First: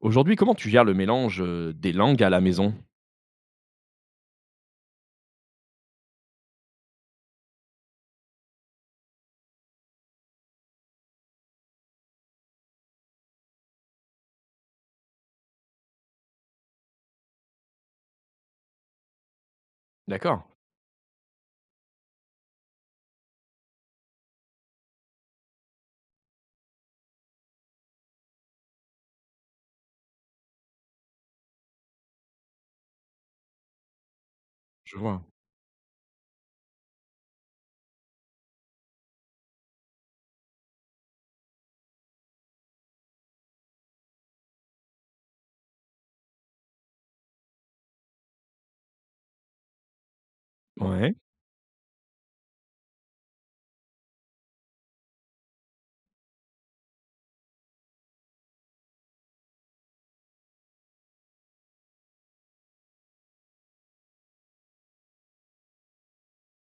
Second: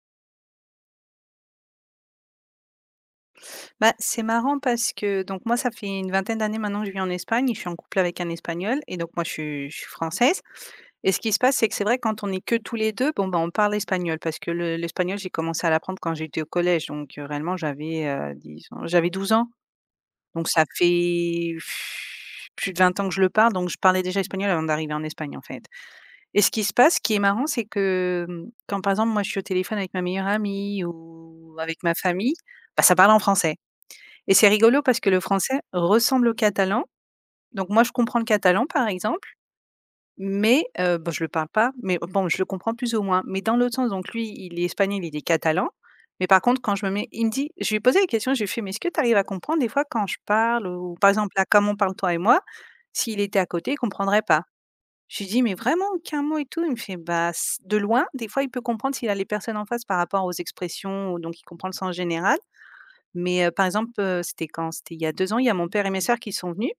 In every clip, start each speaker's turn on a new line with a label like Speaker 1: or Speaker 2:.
Speaker 1: Aujourd'hui, comment tu gères le mélange des langues à la maison?
Speaker 2: Bah, c'est marrant parce que donc moi, ça fait une vingtaine d'années maintenant que je vis en Espagne et je suis en couple avec un Espagnol et donc moi, je suis française. Et ce qui se passe, c'est que c'est vrai quand on est que tous les 2, bon, bah, on parle espagnol parce que le l'espagnol, j'ai commencé à l'apprendre quand j'étais au collège. Donc réellement j'avais, 10 ans, j'avais 12 ans.
Speaker 1: D'accord,
Speaker 2: Donc ça fait plus de 20 ans que je le parle, donc je parlais déjà espagnol avant d'arriver en Espagne, en fait. Et ce qui se passe, ce qui est marrant, c'est que, quand par exemple, moi, je suis au téléphone avec ma meilleure amie ou avec ma famille, bah, ça parle en français. Et c'est rigolo
Speaker 1: je
Speaker 2: parce que le
Speaker 1: vois.
Speaker 2: français ressemble au catalan. Donc moi, je comprends le catalan, par exemple, mais bon, je le parle pas, mais bon, je le comprends plus ou moins. Mais dans l'autre sens, donc lui, il est espagnol, il est catalan, mais par contre, quand je me mets il me dit je lui ai posé la question, je lui ai fait: «Mais est-ce que tu arrives à comprendre des fois quand je parle?» ou par
Speaker 1: Ouais.
Speaker 2: exemple, là, comme on parle toi et moi, s'il était à côté, il comprendrait pas. Je lui dis: «Mais vraiment aucun mot et tout?» Il me fait: «Bah, s de loin, des fois, il peut comprendre s'il a les personnes en face par rapport aux expressions, donc il comprend le sens général». Mais par exemple, c'était quand? C'était il y a 2 ans, il y a mon père et mes sœurs qui sont venus.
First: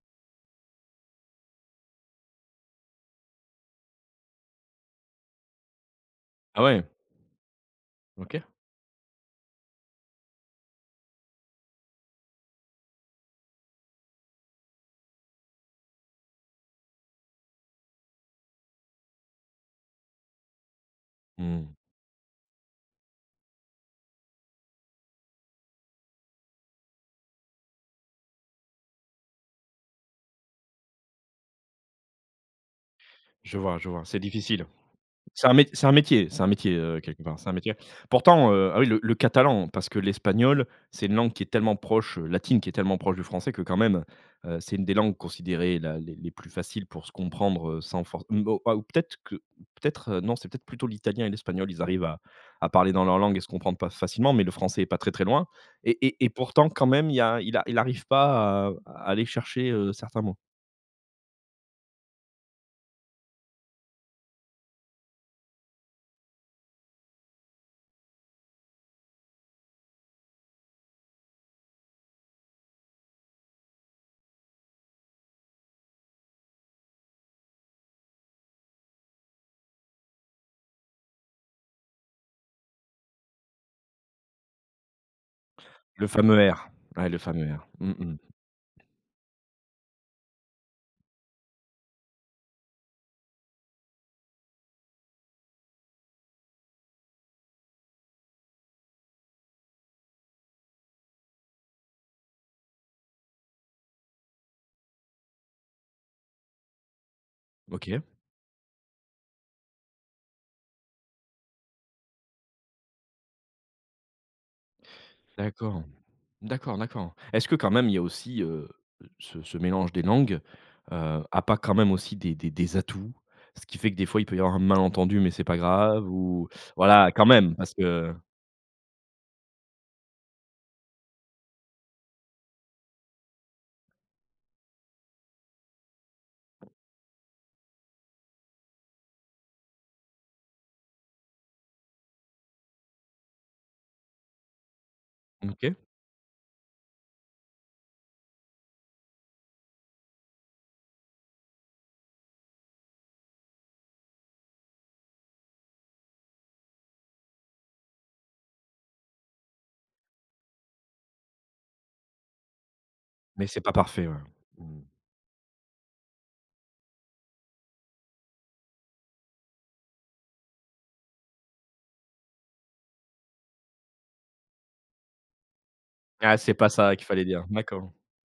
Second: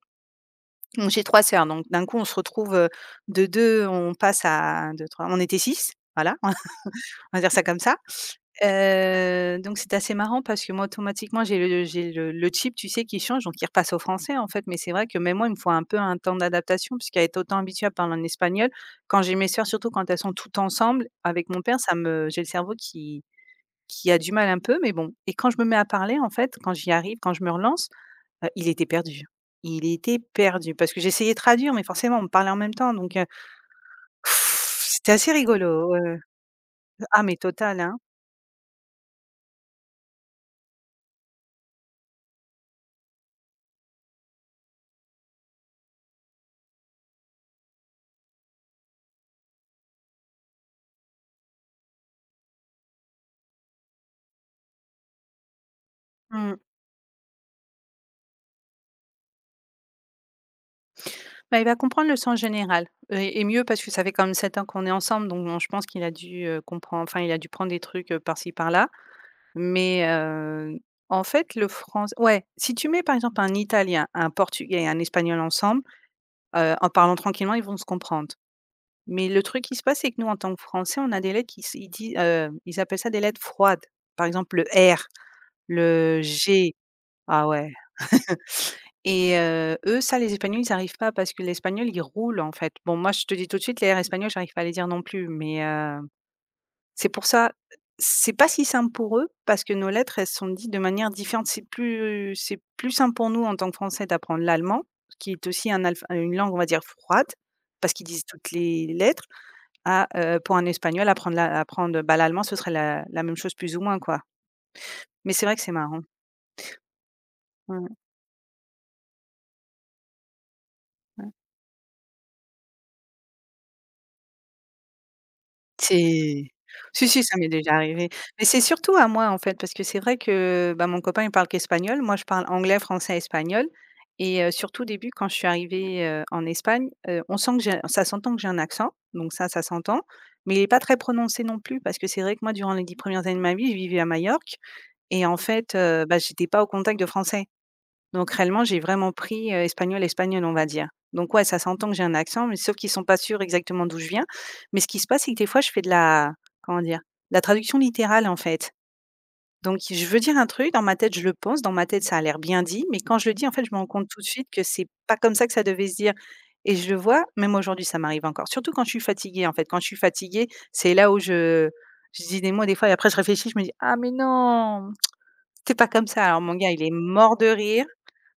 Speaker 2: Donc j'ai 3 sœurs, donc d'un coup on se retrouve, de 2, on passe à 1-2-3, on était 6, voilà,
Speaker 1: Ah ouais,
Speaker 2: on va dire ça comme ça.
Speaker 1: OK.
Speaker 2: Donc c'est assez marrant parce que moi automatiquement j'ai le chip, tu sais, qui change, donc il repasse au français en fait. Mais c'est vrai que même moi, il me faut un peu un temps d'adaptation puisqu'à être autant habituée à parler en espagnol, quand j'ai mes sœurs, surtout quand elles sont toutes ensemble, avec mon
Speaker 1: Mmh.
Speaker 2: père, ça me j'ai le cerveau qui a du mal un peu, mais bon. Et quand je me mets à parler en fait, quand j'y arrive, quand je me relance. Il était perdu. Il était perdu parce que j'essayais de traduire, mais forcément on me parlait en même temps donc
Speaker 1: Je vois, c'est difficile.
Speaker 2: c'était assez
Speaker 1: C'est un
Speaker 2: rigolo,
Speaker 1: métier c'est un métier, heu,
Speaker 2: ah
Speaker 1: quelque
Speaker 2: mais
Speaker 1: part, c'est un métier.
Speaker 2: total, hein.
Speaker 1: Pourtant ah oui, le catalan, parce que l'espagnol, c'est une langue qui est tellement proche latine, qui est tellement proche du français que quand même, c'est une des langues considérées la les plus faciles pour se comprendre sans force. Mmh, oh, ah, ou peut-être que peut-être, non, c'est peut-être plutôt l'italien et l'espagnol, ils arrivent à parler dans leur langue et se comprendre pas facilement, mais le français est pas très, très loin, et
Speaker 2: Mmh.
Speaker 1: pourtant quand même, il y a il arrive pas à aller chercher certains mots.
Speaker 2: Bah, il va comprendre le sens général et mieux parce que ça fait quand même 7 ans qu'on est ensemble donc bon, je pense qu'il a dû, comprend enfin il a dû prendre des trucs, par-ci par-là. Mais en fait le français ouais, si tu mets par exemple un italien, un portugais et un espagnol ensemble, en parlant tranquillement, ils vont se comprendre. Mais le truc qui se passe, c'est que nous, en tant que Français, on a des lettres qui s ils di ils appellent ça des lettres froides. Par exemple, le R,
Speaker 1: Le
Speaker 2: le
Speaker 1: fameux R,
Speaker 2: G.
Speaker 1: ouais, le
Speaker 2: Ah
Speaker 1: fameux R.
Speaker 2: ouais.
Speaker 1: Mmh mh.
Speaker 2: Et eux, ça, les Espagnols, ils n'arrivent pas parce que l'espagnol, il roule, en fait. Bon, moi, je te dis tout de suite, les R espagnols, j'arrive pas à les dire non plus, mais c'est pour ça, c'est pas si simple pour eux parce que nos lettres, elles sont dites de manière différente. C'est plus simple pour nous, en tant que Français, d'apprendre l'allemand, qui est aussi un alph une langue, on va dire, froide, parce
Speaker 1: OK,
Speaker 2: qu'ils disent toutes les lettres à, pour un espagnol apprendre l'a apprendre, bah, l'allemand, ce serait la même chose plus ou moins, quoi. Mais c'est vrai que c'est
Speaker 1: d'accord.
Speaker 2: marrant.
Speaker 1: D'accord, d'accord. Est-ce que quand
Speaker 2: Ouais,
Speaker 1: même
Speaker 2: ouais.
Speaker 1: il y a aussi ce mélange des langues a pas quand même aussi des atouts? Ce qui fait que des fois il peut y avoir un malentendu, mais c'est pas grave, ou
Speaker 2: C'est Si,
Speaker 1: voilà
Speaker 2: si,
Speaker 1: quand
Speaker 2: ça m'est
Speaker 1: même parce
Speaker 2: déjà arrivé.
Speaker 1: que,
Speaker 2: Mais c'est surtout à moi, en fait, parce que c'est vrai que, bah, mon copain, il parle qu'espagnol. Moi, je parle anglais, français, espagnol et surtout au début, quand je suis arrivée, en Espagne, on sent que j'ai ça s'entend que j'ai un accent, donc ça s'entend, mais il est pas très prononcé non plus parce que c'est vrai que moi, durant les 10 premières années de ma vie, je vivais à Majorque et en
Speaker 1: OK,
Speaker 2: fait, bah, j'étais pas au contact de Français. Donc réellement, j'ai vraiment pris, espagnol, espagnol, on va dire. Donc ouais, ça s'entend que j'ai un accent, mais sauf qu'ils sont pas sûrs exactement d'où je viens. Mais ce qui se passe, c'est que des fois, je fais de la comment dire? De la traduction littérale, en fait. Donc je veux dire un truc, dans ma tête, je le pense, dans ma tête, ça a l'air bien dit, mais quand je le
Speaker 1: mais
Speaker 2: dis, en
Speaker 1: c'est
Speaker 2: fait, je
Speaker 1: pas
Speaker 2: me rends
Speaker 1: parfait,
Speaker 2: compte tout
Speaker 1: ouais.
Speaker 2: de suite que
Speaker 1: Mmh.
Speaker 2: c'est pas comme ça que ça devait se dire. Et je le vois, même aujourd'hui, ça m'arrive encore, surtout quand je suis fatiguée, en fait. Quand je suis fatiguée, c'est là où je dis des mots, des fois et après je réfléchis, je me dis: «Ah mais non, c'est pas comme ça».
Speaker 1: Ah,
Speaker 2: Alors
Speaker 1: c'est
Speaker 2: mon
Speaker 1: pas
Speaker 2: gars, il est
Speaker 1: ça qu'il fallait
Speaker 2: mort
Speaker 1: dire.
Speaker 2: de rire.
Speaker 1: D'accord,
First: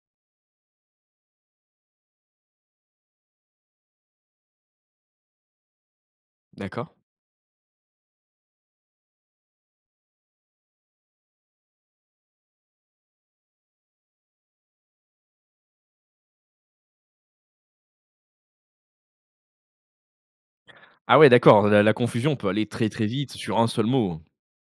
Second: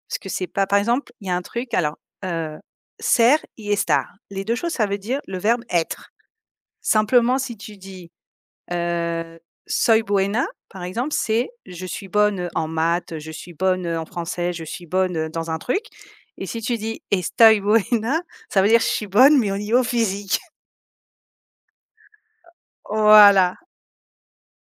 Speaker 2: Parce que c'est pas par exemple, il y a un truc alors, heu, ser y estar. Les 2 choses, ça veut dire le verbe être.
Speaker 1: d'accord.
Speaker 2: Simplement, si tu dis, heu, soy buena, par exemple, c'est: «Je suis bonne, en maths, je suis bonne, en français, je suis bonne, dans un truc» et si tu dis: «Estoy buena», ça veut dire: «Je suis bonne, mais au niveau physique».
Speaker 1: Ah ouais, d'accord, la confusion peut aller très, très vite
Speaker 2: Voilà.
Speaker 1: sur un seul mot.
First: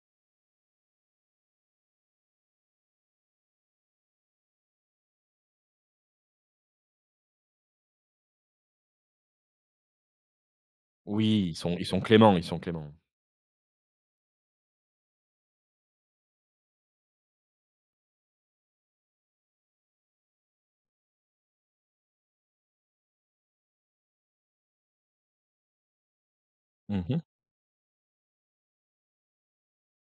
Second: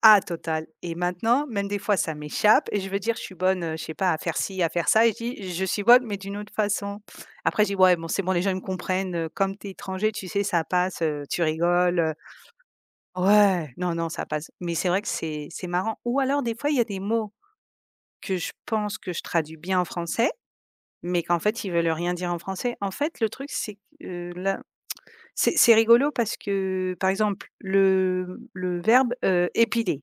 Speaker 2: Ah total et maintenant, même des fois ça m'échappe et je veux dire je suis bonne, je sais pas à faire ci, à faire ça et je dis: «Je suis bonne mais d'une autre façon». Après je dis: «Ouais bon c'est bon les gens ils me comprennent, comme t'es étranger tu sais ça passe, tu
Speaker 1: Oui, ils sont
Speaker 2: rigoles».
Speaker 1: cléments, ils sont cléments.
Speaker 2: «Ouais, non, non ça passe». Mais c'est vrai que c'est marrant ou alors des fois il y a des mots que je pense que je traduis bien en français, mais qu'en fait ils veulent rien dire en français. En fait le truc c'est que, là c'est rigolo parce que, par
Speaker 1: Mmh.
Speaker 2: exemple, le verbe, épiler.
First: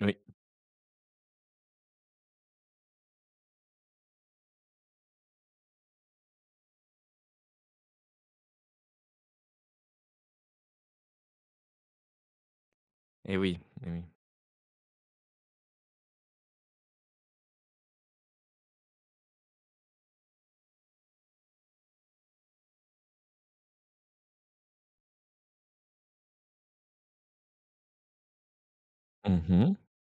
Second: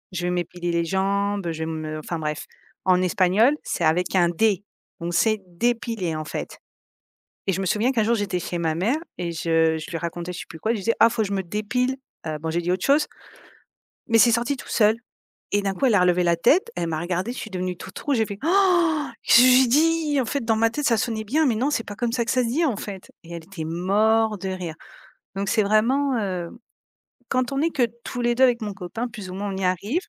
Speaker 1: Oui.
Speaker 2: Je vais m'épiler les jambes, je vais me enfin bref. En espagnol, c'est avec un D, donc c'est dépiler en fait. Et je me souviens qu'un jour j'étais chez ma mère et je lui racontais je sais plus quoi, je disais: «Ah faut que je me dépile», bon j'ai dit autre chose,
Speaker 1: Et oui, et oui.
Speaker 2: mais c'est sorti tout seul. Et d'un coup elle a relevé la tête, elle m'a regardée, je suis devenue toute rouge, j'ai fait: «Oh!» Qu'est-ce que j'ai dit? En fait dans ma tête ça sonnait bien, mais non c'est pas comme ça que ça se dit en fait et elle était morte de rire. Donc c'est vraiment, quand on est que tous les 2 avec mon copain plus ou moins on y
Speaker 1: Mmh.
Speaker 2: arrive.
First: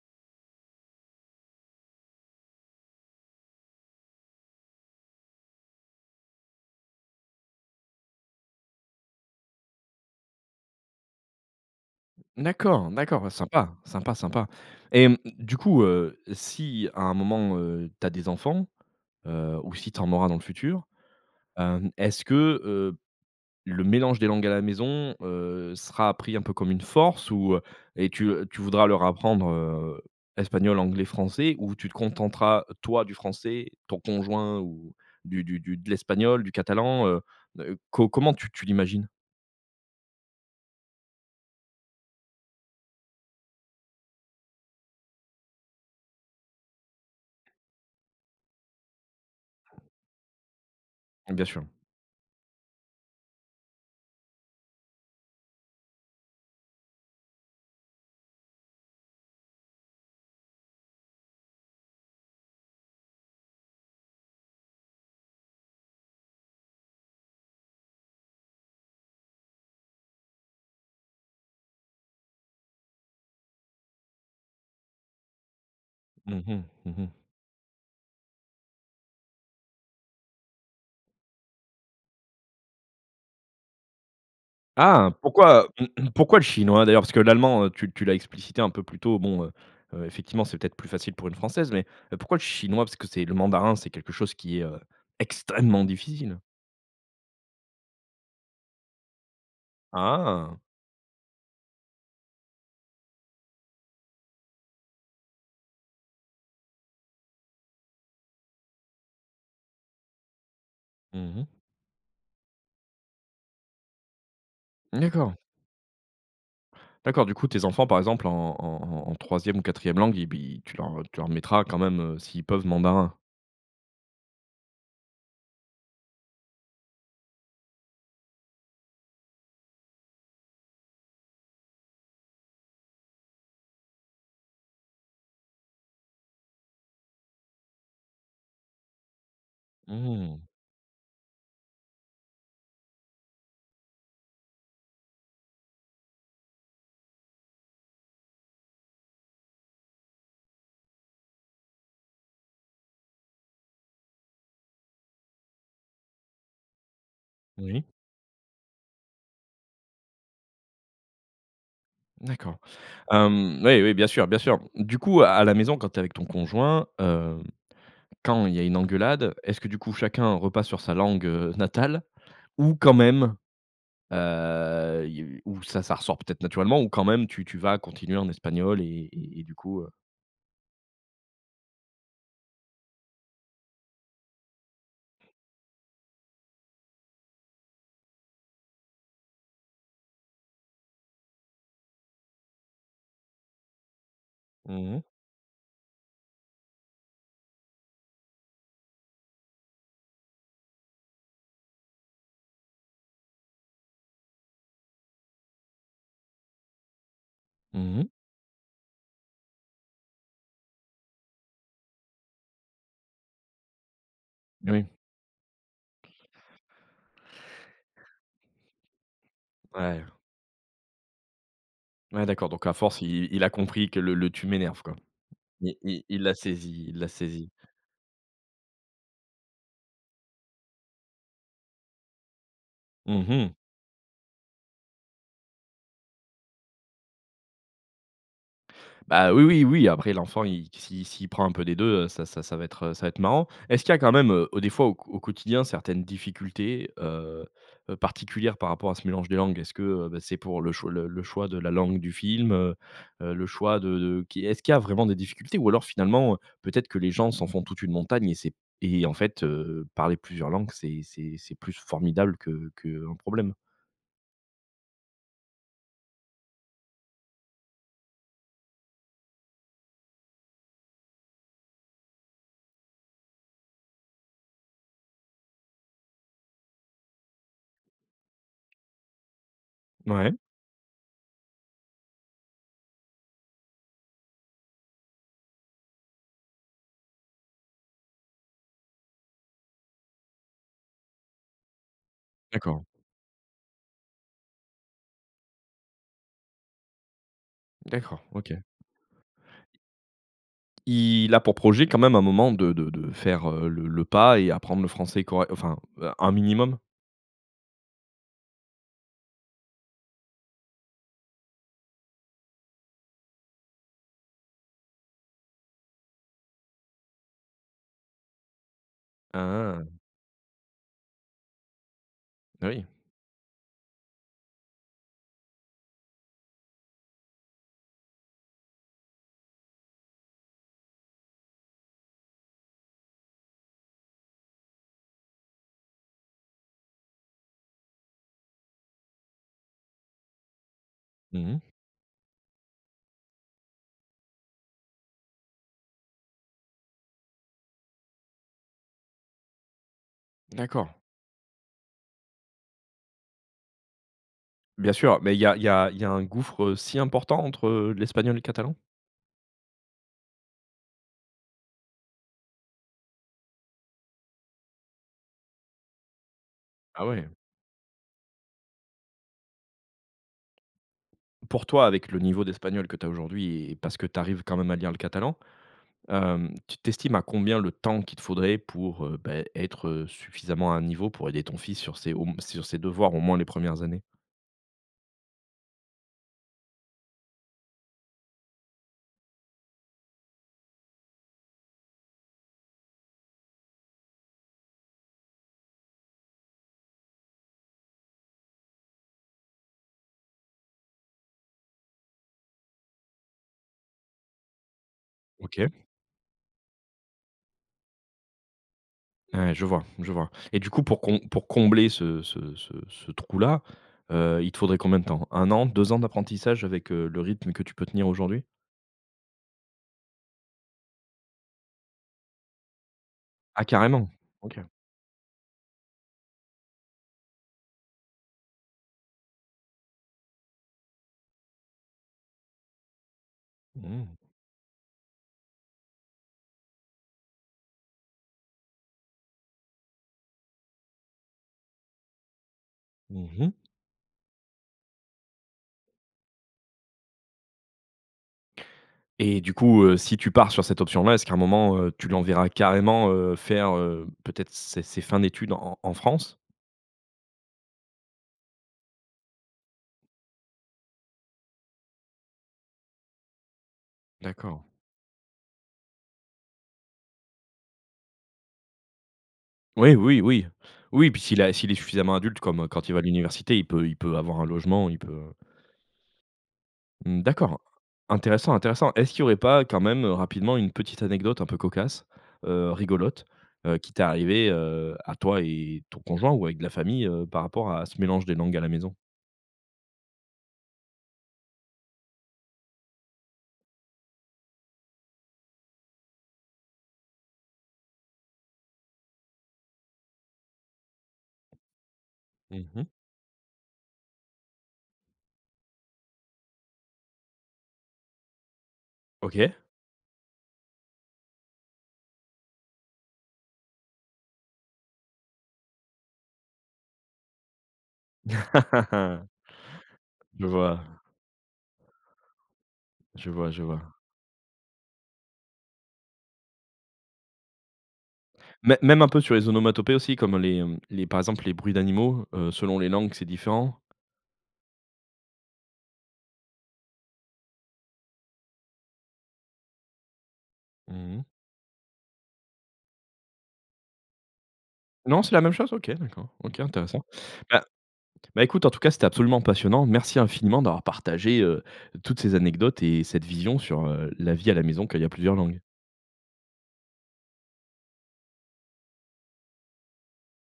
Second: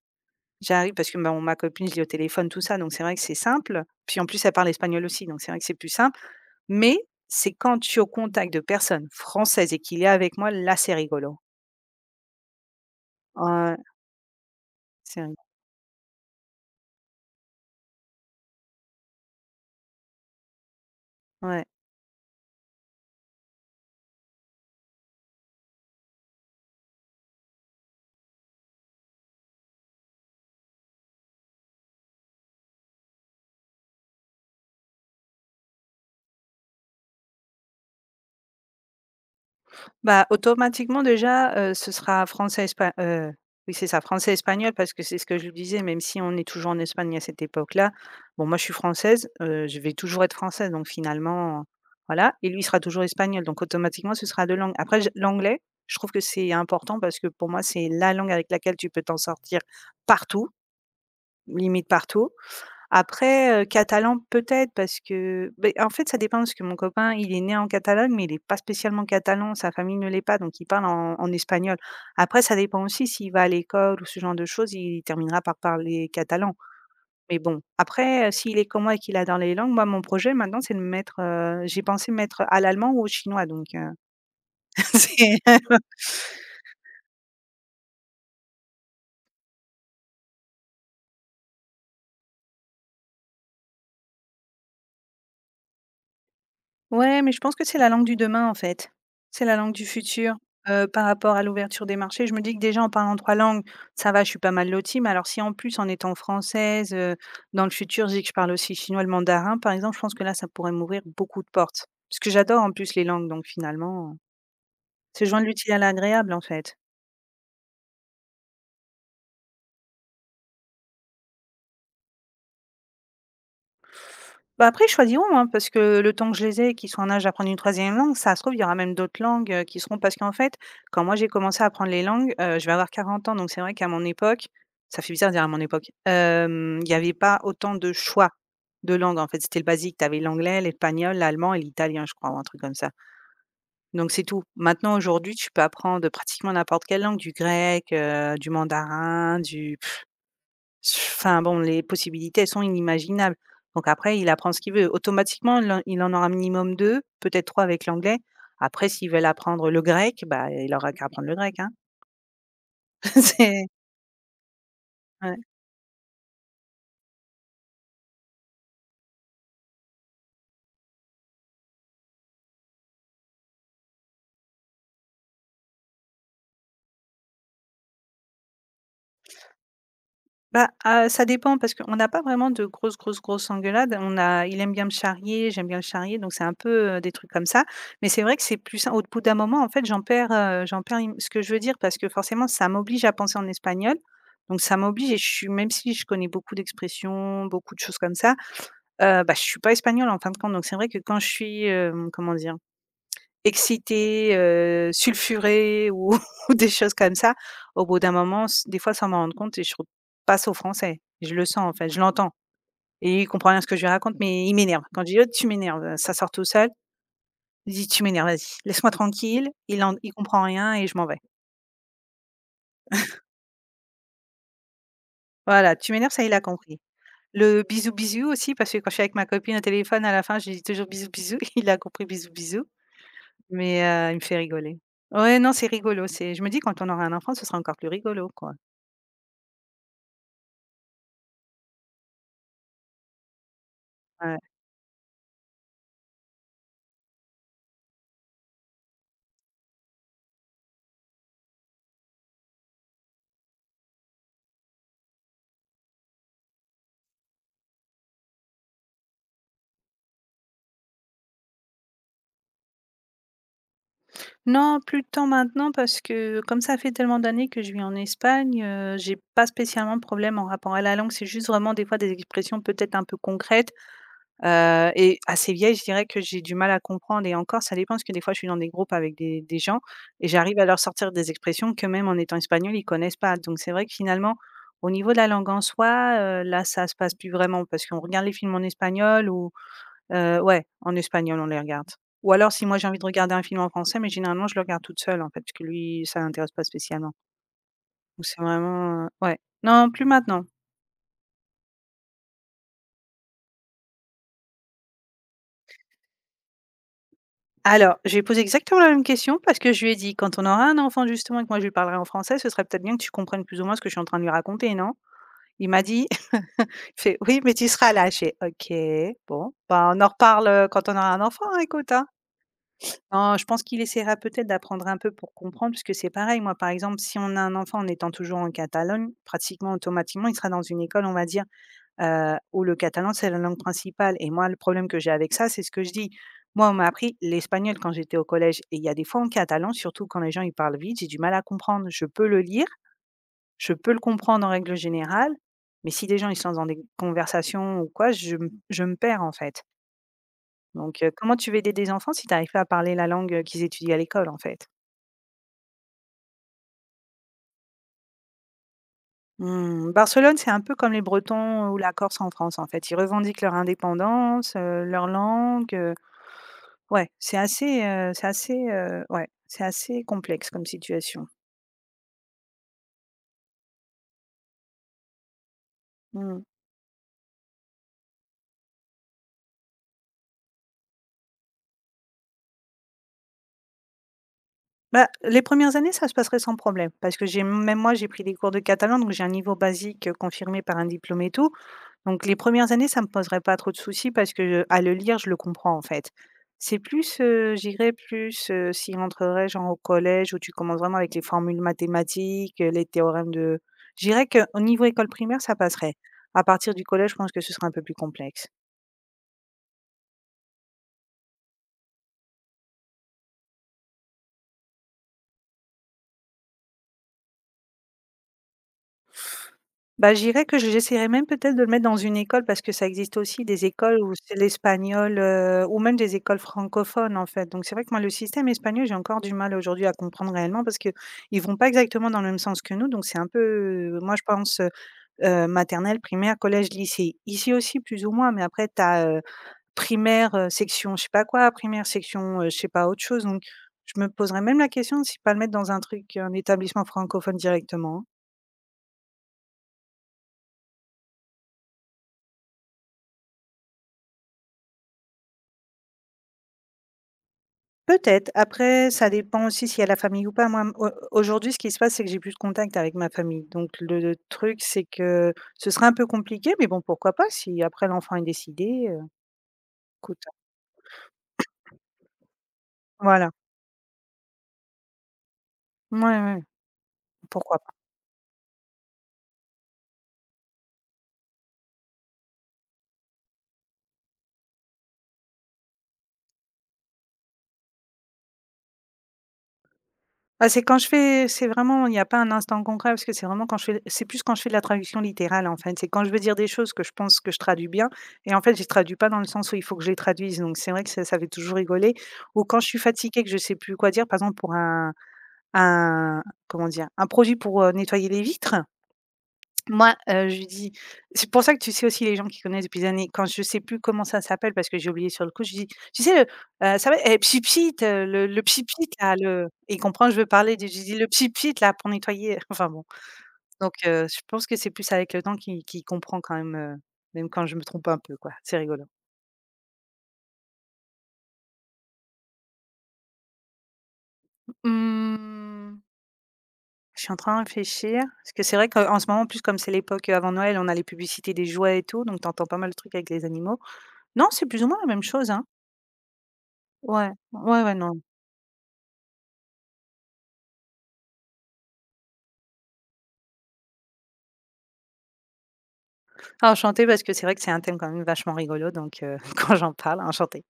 Speaker 2: J'arrive parce que, bah, ma copine, je l'ai au téléphone, tout ça, donc c'est vrai que c'est simple. Puis en plus, elle parle espagnol aussi, donc c'est vrai que c'est plus simple. Mais c'est quand je suis au contact de personnes françaises et qu'il est avec moi, là, c'est rigolo.
Speaker 1: D'accord, d'accord, sympa,
Speaker 2: Ouais,
Speaker 1: sympa, sympa, et
Speaker 2: c'est rigolo.
Speaker 1: du coup si à un moment tu as des enfants, ou si tu en auras dans le futur,
Speaker 2: Ouais.
Speaker 1: est-ce que le mélange des langues à la maison sera appris un peu comme une force, ou, et tu voudras leur apprendre espagnol, anglais, français, ou tu te contenteras, toi, du français, ton conjoint, ou du de l'espagnol, du catalan, co comment tu l'imagines?
Speaker 2: Bah, automatiquement déjà, ce sera français espa oui c'est ça, français espagnol parce que c'est ce que je lui disais, même si on est toujours en Espagne à cette époque-là, bon moi je suis française, je vais toujours être française donc
Speaker 1: Bien sûr.
Speaker 2: finalement, voilà. Et lui il sera toujours espagnol donc automatiquement ce sera 2 langues. Après j l'anglais, je trouve que c'est important parce que pour moi c'est la langue avec laquelle tu peux t'en sortir partout, limite partout. Après, catalan peut-être parce que beh, en fait, ça dépend parce que mon copain, il est né en Catalogne, mais il est pas spécialement catalan, sa famille ne l'est pas, donc il parle en espagnol. Après, ça dépend aussi s'il va à l'école ou ce genre de choses, il terminera par parler
Speaker 1: Mmh
Speaker 2: catalan.
Speaker 1: mh. Mmh.
Speaker 2: Mais bon, après, s'il est comme moi et qu'il adore les langues, moi, mon projet maintenant, c'est de me mettre, j'ai pensé me mettre à l'allemand ou au chinois donc
Speaker 1: Ah!
Speaker 2: c'est
Speaker 1: Pourquoi pourquoi le chinois d'ailleurs? Parce que l'allemand tu l'as explicité un peu plus tôt, bon, effectivement, c'est peut-être plus facile pour une française, mais pourquoi le chinois? Parce que c'est le mandarin, c'est quelque chose qui est extrêmement difficile.
Speaker 2: Ouais, mais je pense que c'est la langue du demain, en fait. C'est la langue du futur,
Speaker 1: Ah!
Speaker 2: par rapport à l'ouverture des marchés. Je me dis que déjà en parlant 3 langues, ça va, je suis pas mal lotie, mais alors si en plus en étant française, dans le futur, je dis que je parle aussi chinois, le mandarin par exemple, je pense que là, ça pourrait m'ouvrir beaucoup
Speaker 1: Mmh.
Speaker 2: de portes. Parce que j'adore en plus les langues donc finalement, c'est
Speaker 1: D'accord,
Speaker 2: joindre l'utile à l'agréable en fait.
Speaker 1: d'accord, du coup, tes enfants, par exemple, en en en ou quatrième langue, ils bi tu leur mettras quand même s'ils peuvent, mandarin?
Speaker 2: Bah, après, ils choisiront, hein, parce que le temps que je les ai et qu'ils soient en âge d'apprendre une troisième langue, ça se trouve, il y aura même d'autres langues, qui seront parce qu'en fait, quand moi j'ai commencé à apprendre les langues, je vais avoir 40 ans, donc c'est vrai qu'à mon époque, ça fait bizarre de dire à mon époque, il n'y avait pas autant de choix de langues, en fait. C'était le basique, tu avais
Speaker 1: Mmh.
Speaker 2: l'anglais, l'espagnol, l'allemand et l'italien, je crois, ou un truc comme ça. Donc c'est tout. Maintenant, aujourd'hui, tu peux apprendre pratiquement n'importe quelle langue, du grec, du mandarin, du enfin bon, les possibilités, elles sont inimaginables. Donc après, il apprend ce qu'il veut. Automatiquement, il en aura minimum 2, peut-être trois
Speaker 1: Oui,
Speaker 2: avec l'anglais. Après, s'ils veulent apprendre le grec, bah, il aura qu'à apprendre le grec, hein.
Speaker 1: d'accord.
Speaker 2: C'est
Speaker 1: Oui, oui, bien sûr, bien sûr. Du coup, à
Speaker 2: ouais.
Speaker 1: la maison, quand tu es avec ton conjoint, quand il y a une engueulade, est-ce que du coup chacun repasse sur sa langue natale, ou quand même, y ou ça ressort peut-être naturellement, ou quand même tu vas continuer en espagnol, et du coup.
Speaker 2: Bah, ça dépend parce qu'on n'a pas vraiment de grosses, grosses, grosses engueulades. On a il aime bien me charrier, j'aime bien le charrier, donc c'est un peu, des trucs comme ça. Mais c'est vrai que c'est plus sain. Au bout d'un moment, en fait, j'en perds im ce que je veux dire parce que forcément, ça m'oblige à penser en espagnol. Donc ça
Speaker 1: Mmh mh.
Speaker 2: m'oblige et je suis même si je connais beaucoup d'expressions, beaucoup de choses comme ça, bah, je suis pas espagnole en fin de compte. Donc c'est vrai que quand je suis, comment dire? Excitée, sulfurée ou ou des choses comme ça, au bout
Speaker 1: Mmh.
Speaker 2: d'un moment, s des fois, sans m'en rendre compte et je re passe au français. Je le sens, en fait, je l'entends et lui, il comprend rien à ce que je lui raconte, mais il m'énerve.
Speaker 1: Oui.
Speaker 2: Quand je dis: «Oh, tu m'énerves», ça sort tout seul. Je dis: «Tu m'énerves, vas-y, laisse-moi tranquille». Il en
Speaker 1: Ouais.
Speaker 2: il comprend rien et je m'en vais.
Speaker 1: Ouais, d'accord, donc à force il a compris que le «tu m'énerve», quoi.
Speaker 2: Voilà,
Speaker 1: Il
Speaker 2: «Tu
Speaker 1: il
Speaker 2: m'énerves»,
Speaker 1: il
Speaker 2: ça, il
Speaker 1: l'a
Speaker 2: a compris.
Speaker 1: saisi, il l'a saisi.
Speaker 2: Le bisou bisou aussi, parce que quand je suis avec ma copine au téléphone, à la fin, je lui dis toujours: bisou bisou. Il a compris: bisou bisou,
Speaker 1: Mmh.
Speaker 2: mais il me fait rigoler. Ouais, non, c'est rigolo, c'est je me dis quand on aura un enfant, ce sera encore plus rigolo, quoi.
Speaker 1: Bah, oui, oui, oui, après l'enfant, il s'il s'il prend un peu des deux, ça va être marrant. Est-ce qu'il y a quand même
Speaker 2: Ouais.
Speaker 1: des fois au quotidien certaines difficultés, particulières par rapport à ce mélange des langues? Est-ce que bah, c'est pour le choix de la langue du film, le choix de qui, est-ce qu'il y a vraiment des difficultés? Ou alors finalement peut-être que les gens s'en font toute une montagne, et c'est et en fait parler plusieurs langues, c'est plus formidable que qu'un problème?
Speaker 2: Non, plus de temps maintenant parce que comme ça fait tellement d'années que je vis en Espagne, j'ai pas spécialement de problème en rapport à la langue. C'est juste vraiment des fois des expressions peut-être un peu concrètes, et assez vieilles, je dirais, que j'ai du mal à comprendre et encore ça dépend parce que des fois je suis dans des groupes avec des gens et
Speaker 1: Ouais,
Speaker 2: j'arrive à leur sortir des expressions que même en étant espagnol, ils connaissent pas. Donc c'est vrai que finalement, au niveau de la langue en soi, là ça se passe plus vraiment parce qu'on regarde les films en espagnol ou ouais, en espagnol, on les regarde. Ou alors si moi
Speaker 1: d'accord,
Speaker 2: j'ai envie de regarder un film en français, mais généralement je le regarde toute seule en fait, parce que lui, ça l'intéresse pas spécialement.
Speaker 1: d'accord,
Speaker 2: Donc c'est
Speaker 1: OK.
Speaker 2: vraiment, ouais. Non, plus maintenant.
Speaker 1: Il a pour projet quand même, un moment, de faire le pas, et apprendre le français correct, enfin un minimum.
Speaker 2: Alors, je lui ai posé exactement la même question parce que je lui ai dit: «Quand on aura un enfant justement et que moi je lui parlerai en français, ce serait peut-être bien que tu comprennes plus ou moins ce que je suis en train de lui raconter, non?» Il m'a dit, il fait: «Oui, mais tu seras là». Je «OK, bon,
Speaker 1: Ah,
Speaker 2: bah, on en reparle, quand on aura un enfant, hein, écoute, hein».
Speaker 1: oui.
Speaker 2: Non, je pense qu'il essaiera peut-être d'apprendre un peu pour comprendre, puisque c'est pareil. Moi, par exemple, si on a un enfant en étant toujours en Catalogne, pratiquement automatiquement, il sera dans une école, on va dire, où le catalan, c'est la langue principale. Et moi, le problème que j'ai avec ça, c'est ce que je dis. Moi, on m'a appris l'espagnol quand j'étais au collège. Et il y a des fois en catalan, surtout quand les gens ils parlent vite, j'ai du mal à
Speaker 1: Mmh.
Speaker 2: comprendre. Je peux le lire, je peux le comprendre en règle générale, mais si des gens ils sont dans des conversations ou quoi, je me perds en fait.
Speaker 1: D'accord.
Speaker 2: Donc, comment tu veux aider des enfants si tu n'arrives pas à parler la langue qu'ils étudient à l'école en fait.
Speaker 1: Bien sûr, mais il y a il y a il y a un gouffre si important entre l'espagnol et le catalan?
Speaker 2: Mmh, Barcelone, c'est un peu comme les Bretons ou la Corse en France, en fait. Ils revendiquent leur indépendance, leur langue,
Speaker 1: Ah
Speaker 2: ouais,
Speaker 1: ouais.
Speaker 2: c'est assez, ouais, c'est assez complexe comme situation.
Speaker 1: Pour toi, avec le niveau d'espagnol que tu as aujourd'hui, et parce que tu arrives quand même à lire le catalan,
Speaker 2: Mmh.
Speaker 1: tu t'estimes à combien le temps qu'il te faudrait pour beh, être suffisamment à un niveau pour aider ton fils sur ses devoirs, au moins les premières années?
Speaker 2: Bah, les premières années, ça se passerait sans problème parce que j'ai même moi, j'ai pris des cours de catalan, donc j'ai un niveau basique, confirmé par un diplôme et tout. Donc les premières années, ça me poserait pas trop de soucis parce que, à le lire, je le comprends, en fait. C'est plus, je plus, s'il rentrerait genre au collège où tu commences vraiment avec les formules mathématiques, les théorèmes de j'irais qu'au niveau école primaire, ça
Speaker 1: OK.
Speaker 2: passerait. À partir du collège, je pense que ce serait un peu plus complexe.
Speaker 1: Ouais, je vois, je vois, et du coup, pour combler ce trou-là il te faudrait combien de temps? Un an, 2 ans d'apprentissage avec le rythme que tu peux tenir aujourd'hui?
Speaker 2: Bah, je dirais que je j'essaierais même peut-être de le mettre dans une école parce que ça existe aussi
Speaker 1: Ah,
Speaker 2: des écoles
Speaker 1: carrément?
Speaker 2: où c'est
Speaker 1: OK.
Speaker 2: l'espagnol, ou même des écoles francophones, en fait. Donc c'est vrai que moi, le système espagnol, j'ai encore du mal aujourd'hui à comprendre réellement parce que ils vont pas exactement dans le même sens que nous. Donc c'est un peu,
Speaker 1: Mmh.
Speaker 2: moi, je pense, maternelle, primaire, collège, lycée. Ici aussi, plus ou moins, mais après tu as, primaire, section je sais pas quoi, primaire, section, je sais pas autre chose. Donc
Speaker 1: Mmh,
Speaker 2: je me poserais même la question de si pas le mettre dans un truc, un établissement francophone directement, hein.
Speaker 1: et du coup si tu pars sur cette option-là, est-ce qu'à un moment tu l'enverras carrément faire peut-être ses fins d'études en France?
Speaker 2: Peut-être. Après, ça dépend aussi s'il y a la famille ou pas. Moi, au aujourd'hui, ce qui se passe, c'est que j'ai plus de contact avec ma famille. Donc le truc,
Speaker 1: D'accord.
Speaker 2: c'est que ce serait un peu compliqué, mais bon, pourquoi pas si après l'enfant est décidé,
Speaker 1: Oui, oui,
Speaker 2: écoute,
Speaker 1: oui. Oui, puis s'il est suffisamment adulte, comme quand il va à
Speaker 2: voilà.
Speaker 1: l'université, il peut avoir un logement, il peut.
Speaker 2: Ouais, ouais,
Speaker 1: Mmh, d'accord.
Speaker 2: pourquoi pas.
Speaker 1: Intéressant, intéressant. Est-ce qu'il n'y aurait pas quand même rapidement une petite anecdote un peu cocasse rigolote qui t'est arrivée à toi et ton conjoint, ou avec de la famille par rapport à ce mélange des langues à la maison?
Speaker 2: Ah, c'est quand je fais c'est vraiment il n'y a pas un instant concret parce que c'est vraiment quand je fais de la traduction littérale, en fait. C'est quand je veux dire des choses que je pense que je traduis bien et en fait, je les traduis pas dans le sens où il faut que je les traduise. Donc c'est vrai que ça fait toujours rigoler ou quand je suis
Speaker 1: Mmh.
Speaker 2: fatiguée, que je sais plus quoi dire, par exemple pour un comment dire? Un produit pour, nettoyer les vitres.
Speaker 1: OK.
Speaker 2: Moi, je lui dis c'est pour ça que tu sais aussi les gens qui connaissent depuis des années, quand je sais plus comment ça s'appelle parce que j'ai oublié sur le coup, je dis: «Tu sais le, ça va, eh, pchipchit, le pchipchit là, le» et il comprend, je veux
Speaker 1: Je
Speaker 2: parler de
Speaker 1: vois,
Speaker 2: j'ai dit: «Le pchipchit là pour nettoyer» enfin bon.
Speaker 1: je vois, je
Speaker 2: Donc
Speaker 1: vois.
Speaker 2: je pense que c'est plus avec le temps qu'il comprend quand même, même quand je me trompe un peu quoi, c'est
Speaker 1: Mê
Speaker 2: rigolo.
Speaker 1: Même un peu sur les onomatopées aussi comme les, hem, les par exemple les bruits d'animaux selon les langues, c'est différent?
Speaker 2: Mmh. Je suis en train de réfléchir, parce que c'est vrai qu'en ce moment, en plus, comme c'est l'époque avant Noël, on a les
Speaker 1: Mmh.
Speaker 2: publicités des jouets et tout, donc t'entends pas mal de trucs avec les animaux. Non, c'est plus ou moins la même
Speaker 1: Non,
Speaker 2: chose,
Speaker 1: c'est la
Speaker 2: hein.
Speaker 1: même chose? OK, d'accord. OK, intéressant.
Speaker 2: Ouais,
Speaker 1: Bah
Speaker 2: ouais, ouais, non.
Speaker 1: Bah, écoute, en tout cas, c'était absolument passionnant. Merci infiniment d'avoir partagé toutes ces anecdotes et cette vision sur la vie à la maison quand il y a plusieurs langues.
Speaker 2: Ah, enchantée parce que c'est vrai que c'est un thème quand même vachement rigolo, donc quand j'en parle, enchantée.